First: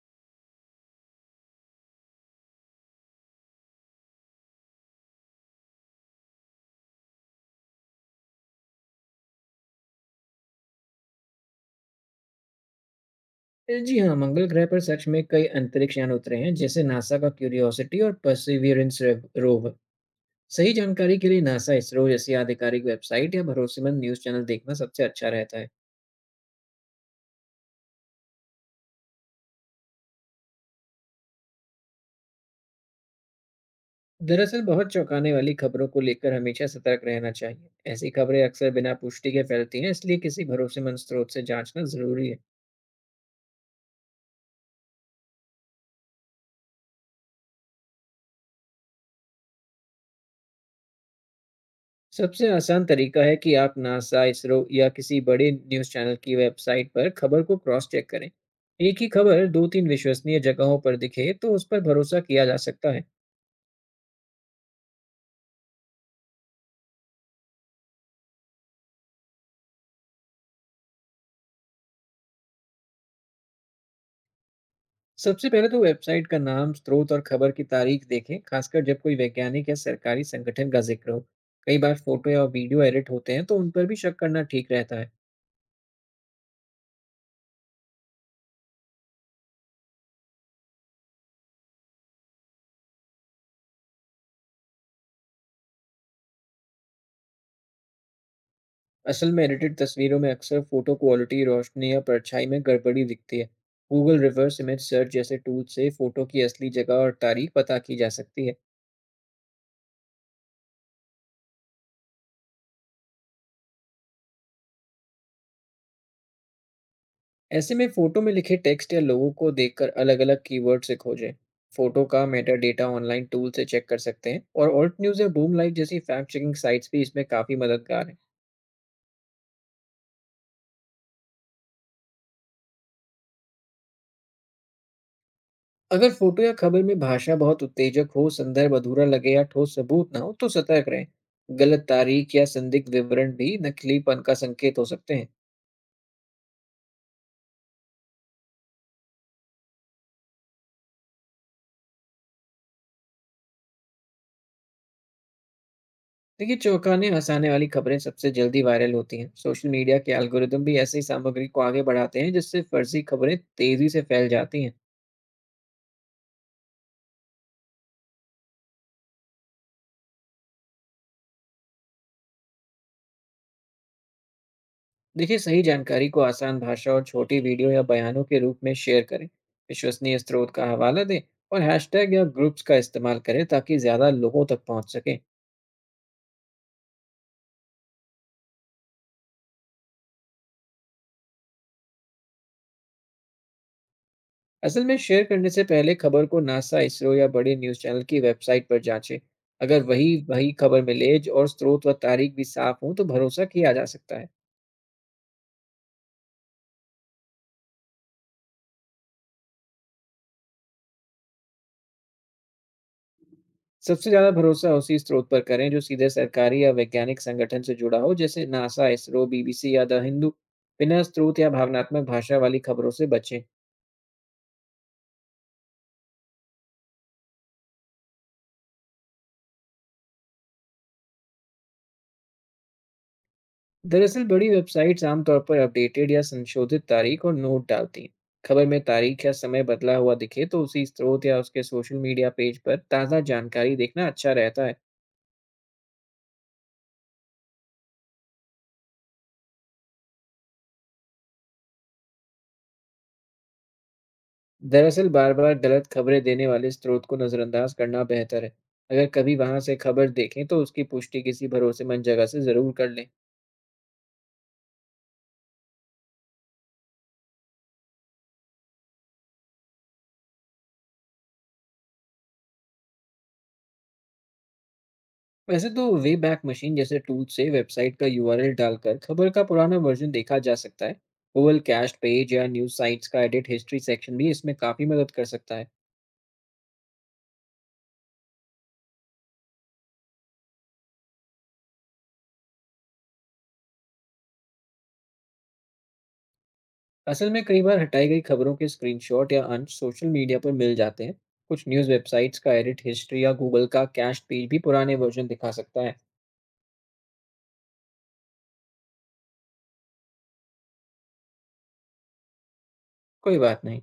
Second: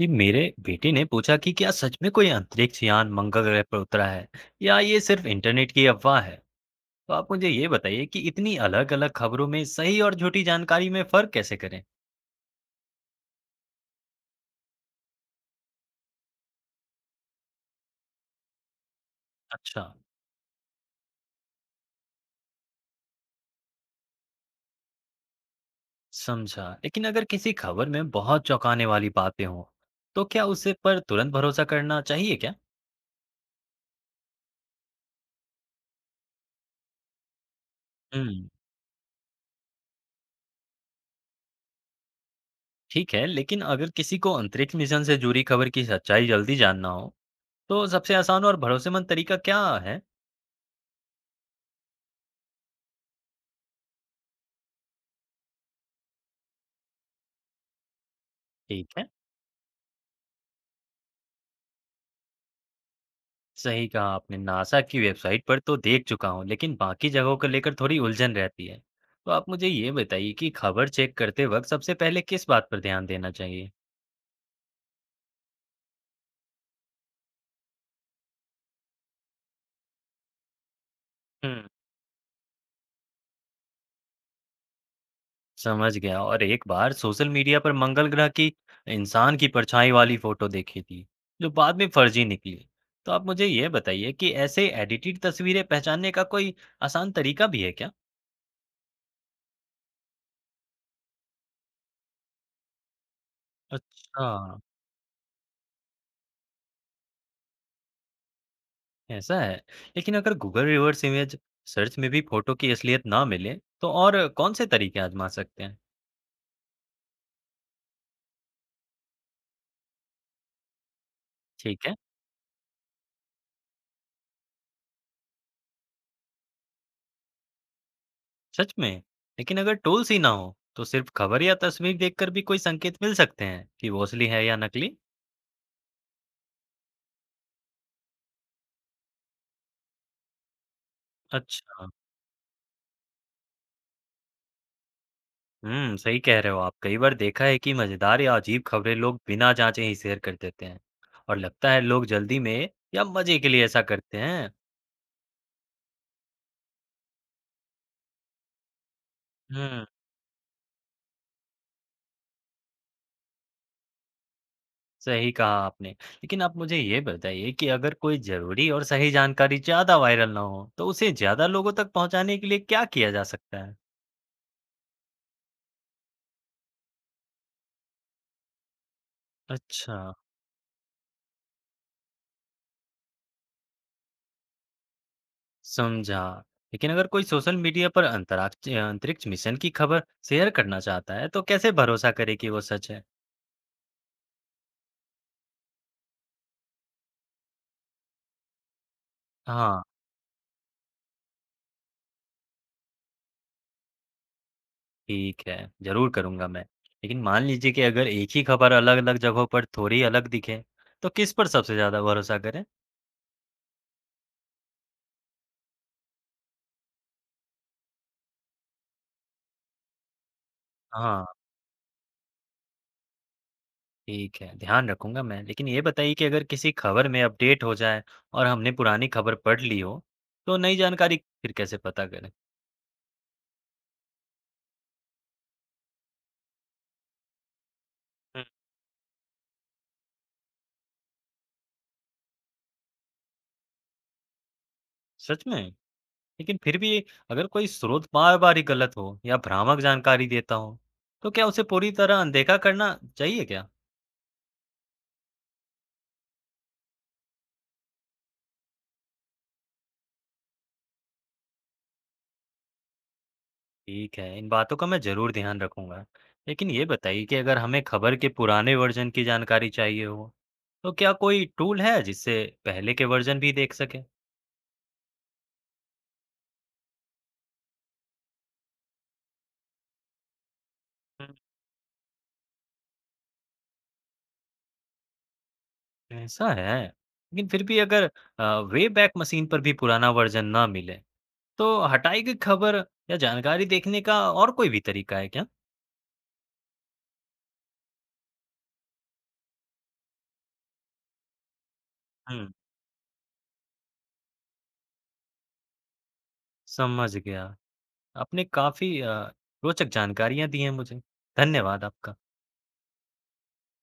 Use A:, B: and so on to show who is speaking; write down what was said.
A: जी, मेरे बेटे ने पूछा कि क्या सच में कोई अंतरिक्ष यान मंगल ग्रह पर उतरा है या ये सिर्फ इंटरनेट की अफवाह है। तो आप मुझे ये बताइए कि इतनी अलग अलग खबरों में सही और झूठी जानकारी में फर्क कैसे करें।
B: जी हाँ, मंगल ग्रह पर सच में कई अंतरिक्ष यान उतरे हैं, जैसे नासा का क्यूरियोसिटी और परसिवियरेंस रोवर।
A: अच्छा।
B: सही जानकारी के लिए नासा, इसरो जैसी आधिकारिक वेबसाइट या भरोसेमंद न्यूज़ चैनल देखना सबसे अच्छा रहता है।
A: समझा। लेकिन अगर किसी खबर में बहुत चौंकाने वाली बातें हों तो क्या उसे पर तुरंत भरोसा करना चाहिए क्या?
B: दरअसल, बहुत चौंकाने वाली खबरों को लेकर हमेशा सतर्क रहना चाहिए। ऐसी खबरें
A: हम्म।
B: अक्सर बिना पुष्टि के फैलती हैं, इसलिए किसी भरोसेमंद स्रोत से जांचना जरूरी है।
A: ठीक है, लेकिन अगर किसी को अंतरिक्ष मिशन से जुड़ी खबर की सच्चाई जल्दी जानना हो तो सबसे आसान और भरोसेमंद तरीका क्या है?
B: सबसे आसान तरीका है कि आप नासा इसरो या किसी बड़े न्यूज़ चैनल की वेबसाइट पर खबर को क्रॉस चेक करें।
A: ठीक
B: एक
A: है।
B: ही खबर दो तीन विश्वसनीय जगहों पर दिखे तो उस पर भरोसा किया जा सकता है।
A: सही कहा आपने। नासा की वेबसाइट पर तो देख चुका हूँ, लेकिन बाकी जगहों को लेकर थोड़ी उलझन रहती है। तो आप मुझे ये बताइए कि खबर चेक करते वक्त सबसे पहले किस बात पर ध्यान देना चाहिए?
B: सबसे पहले तो वेबसाइट का नाम, स्रोत और खबर की तारीख देखें, खासकर जब कोई वैज्ञानिक या सरकारी संगठन का जिक्र हो।
A: हम्म।
B: कई बार फोटो या वीडियो एडिट होते हैं, तो उन पर भी शक करना ठीक रहता है।
A: समझ गया। और एक बार सोशल मीडिया पर मंगल ग्रह की इंसान की परछाई वाली फोटो देखी थी, जो बाद में फर्जी निकली। तो आप मुझे ये बताइए कि ऐसे एडिटेड तस्वीरें पहचानने का कोई आसान तरीका भी है क्या?
B: असल में एडिटेड तस्वीरों में अक्सर फोटो क्वालिटी, रोशनी या परछाई में गड़बड़ी दिखती है। गूगल
A: अच्छा।
B: रिवर्स इमेज सर्च जैसे टूल से फोटो की असली जगह और तारीख पता की जा सकती है।
A: ऐसा है। लेकिन अगर गूगल रिवर्स इमेज सर्च में भी फोटो की असलियत ना मिले तो और कौन से तरीके आजमा सकते हैं?
B: ऐसे में फोटो में लिखे टेक्स्ट या लोगों को देखकर अलग-अलग कीवर्ड से खोजें।
A: ठीक है।
B: फोटो का मेटा डेटा ऑनलाइन टूल से चेक कर सकते हैं, और ऑल्ट न्यूज़ या बूम लाइव जैसी फैक्ट चेकिंग साइट्स भी इसमें काफ़ी मददगार हैं।
A: सच में? लेकिन अगर टूल्स ही ना हो तो सिर्फ खबर या तस्वीर देखकर भी कोई संकेत मिल सकते हैं कि वो असली है या नकली?
B: अगर फोटो या खबर में भाषा बहुत उत्तेजक हो, संदर्भ अधूरा लगे या ठोस सबूत ना हो, तो सतर्क रहें। गलत
A: अच्छा।
B: तारीख या संदिग्ध विवरण भी नकलीपन का संकेत हो सकते हैं।
A: हम्म, सही कह रहे हो आप। कई बार देखा है कि मजेदार या अजीब खबरें लोग बिना जांचे ही शेयर कर देते हैं, और लगता है लोग जल्दी में या मजे के लिए ऐसा करते हैं।
B: देखिए, चौंकाने हंसाने वाली खबरें सबसे जल्दी वायरल होती हैं। Social
A: hmm.
B: मीडिया के एल्गोरिदम भी ऐसी सामग्री को आगे बढ़ाते हैं, जिससे फर्जी खबरें तेजी से फैल जाती हैं।
A: सही कहा आपने। लेकिन आप मुझे ये बताइए कि अगर कोई ज़रूरी और सही जानकारी ज़्यादा वायरल ना हो, तो उसे ज़्यादा लोगों तक पहुँचाने के लिए क्या किया जा सकता है?
B: देखिए, सही जानकारी को आसान भाषा और छोटी वीडियो या बयानों के रूप में शेयर करें।
A: अच्छा।
B: विश्वसनीय स्रोत का हवाला दें और हैशटैग या ग्रुप्स का इस्तेमाल करें ताकि ज़्यादा लोगों तक पहुंच सके।
A: समझा। लेकिन अगर कोई सोशल मीडिया पर अंतराक्ष अंतरिक्ष मिशन की खबर शेयर करना चाहता है, तो कैसे भरोसा करे कि वो सच है?
B: असल में शेयर करने से पहले खबर को नासा, इसरो या बड़े न्यूज़ चैनल की वेबसाइट पर जांचें।
A: हाँ।
B: अगर वही वही खबर मिले और स्रोत व तारीख भी साफ हो, तो भरोसा किया जा सकता है।
A: ठीक है, ज़रूर करूँगा मैं। लेकिन मान लीजिए कि अगर एक ही खबर अलग-अलग जगहों पर थोड़ी अलग दिखे, तो किस पर सबसे ज़्यादा भरोसा करें?
B: सबसे ज़्यादा भरोसा उसी स्रोत पर करें जो सीधे सरकारी या वैज्ञानिक संगठन से जुड़ा हो, जैसे नासा, इसरो, बीबीसी या द हिंदू। बिना
A: हाँ।
B: स्रोत या भावनात्मक भाषा वाली खबरों से बचें।
A: ठीक है, ध्यान रखूँगा मैं। लेकिन ये बताइए कि अगर किसी खबर में अपडेट हो जाए और हमने पुरानी खबर पढ़ ली हो, तो नई जानकारी फिर कैसे पता करें?
B: दरअसल बड़ी वेबसाइट्स आमतौर पर अपडेटेड या संशोधित तारीख और नोट डालती हैं।
A: हम्म।
B: खबर में तारीख या समय बदला हुआ दिखे, तो उसी स्रोत या उसके सोशल मीडिया पेज पर ताज़ा जानकारी देखना अच्छा रहता है।
A: सच में? लेकिन फिर भी अगर कोई स्रोत बार-बार ही गलत हो या भ्रामक जानकारी देता हो, तो क्या उसे पूरी तरह अनदेखा करना चाहिए क्या?
B: दरअसल बार बार गलत खबरें देने वाले स्रोत को नज़रअंदाज करना बेहतर है। अगर कभी वहां से खबर देखें, तो उसकी पुष्टि किसी भरोसेमंद जगह से ज़रूर कर लें।
A: ठीक है, इन बातों का मैं ज़रूर ध्यान रखूँगा। लेकिन ये बताइए कि अगर हमें खबर के पुराने वर्ज़न की जानकारी चाहिए हो, तो क्या कोई टूल है जिससे पहले के वर्ज़न भी देख सकें?
B: वैसे तो वे बैक मशीन जैसे टूल से वेबसाइट का यूआरएल डालकर खबर का पुराना वर्जन देखा जा सकता है। गूगल कैश पेज या न्यूज साइट्स का एडिट हिस्ट्री सेक्शन भी इसमें काफी मदद कर सकता है।
A: ऐसा है। लेकिन फिर भी अगर वे बैक मशीन पर भी पुराना वर्जन ना मिले तो हटाई गई खबर या जानकारी देखने का और कोई भी तरीका है क्या?
B: असल में कई बार हटाई गई खबरों के स्क्रीनशॉट या अंश सोशल मीडिया पर मिल जाते हैं। कुछ न्यूज वेबसाइट्स
A: हम्म।
B: का एडिट हिस्ट्री या गूगल का कैश पेज भी पुराने वर्जन दिखा सकता है।
A: समझ गया। आपने काफी रोचक जानकारियां दी हैं मुझे। धन्यवाद आपका।
B: कोई बात नहीं।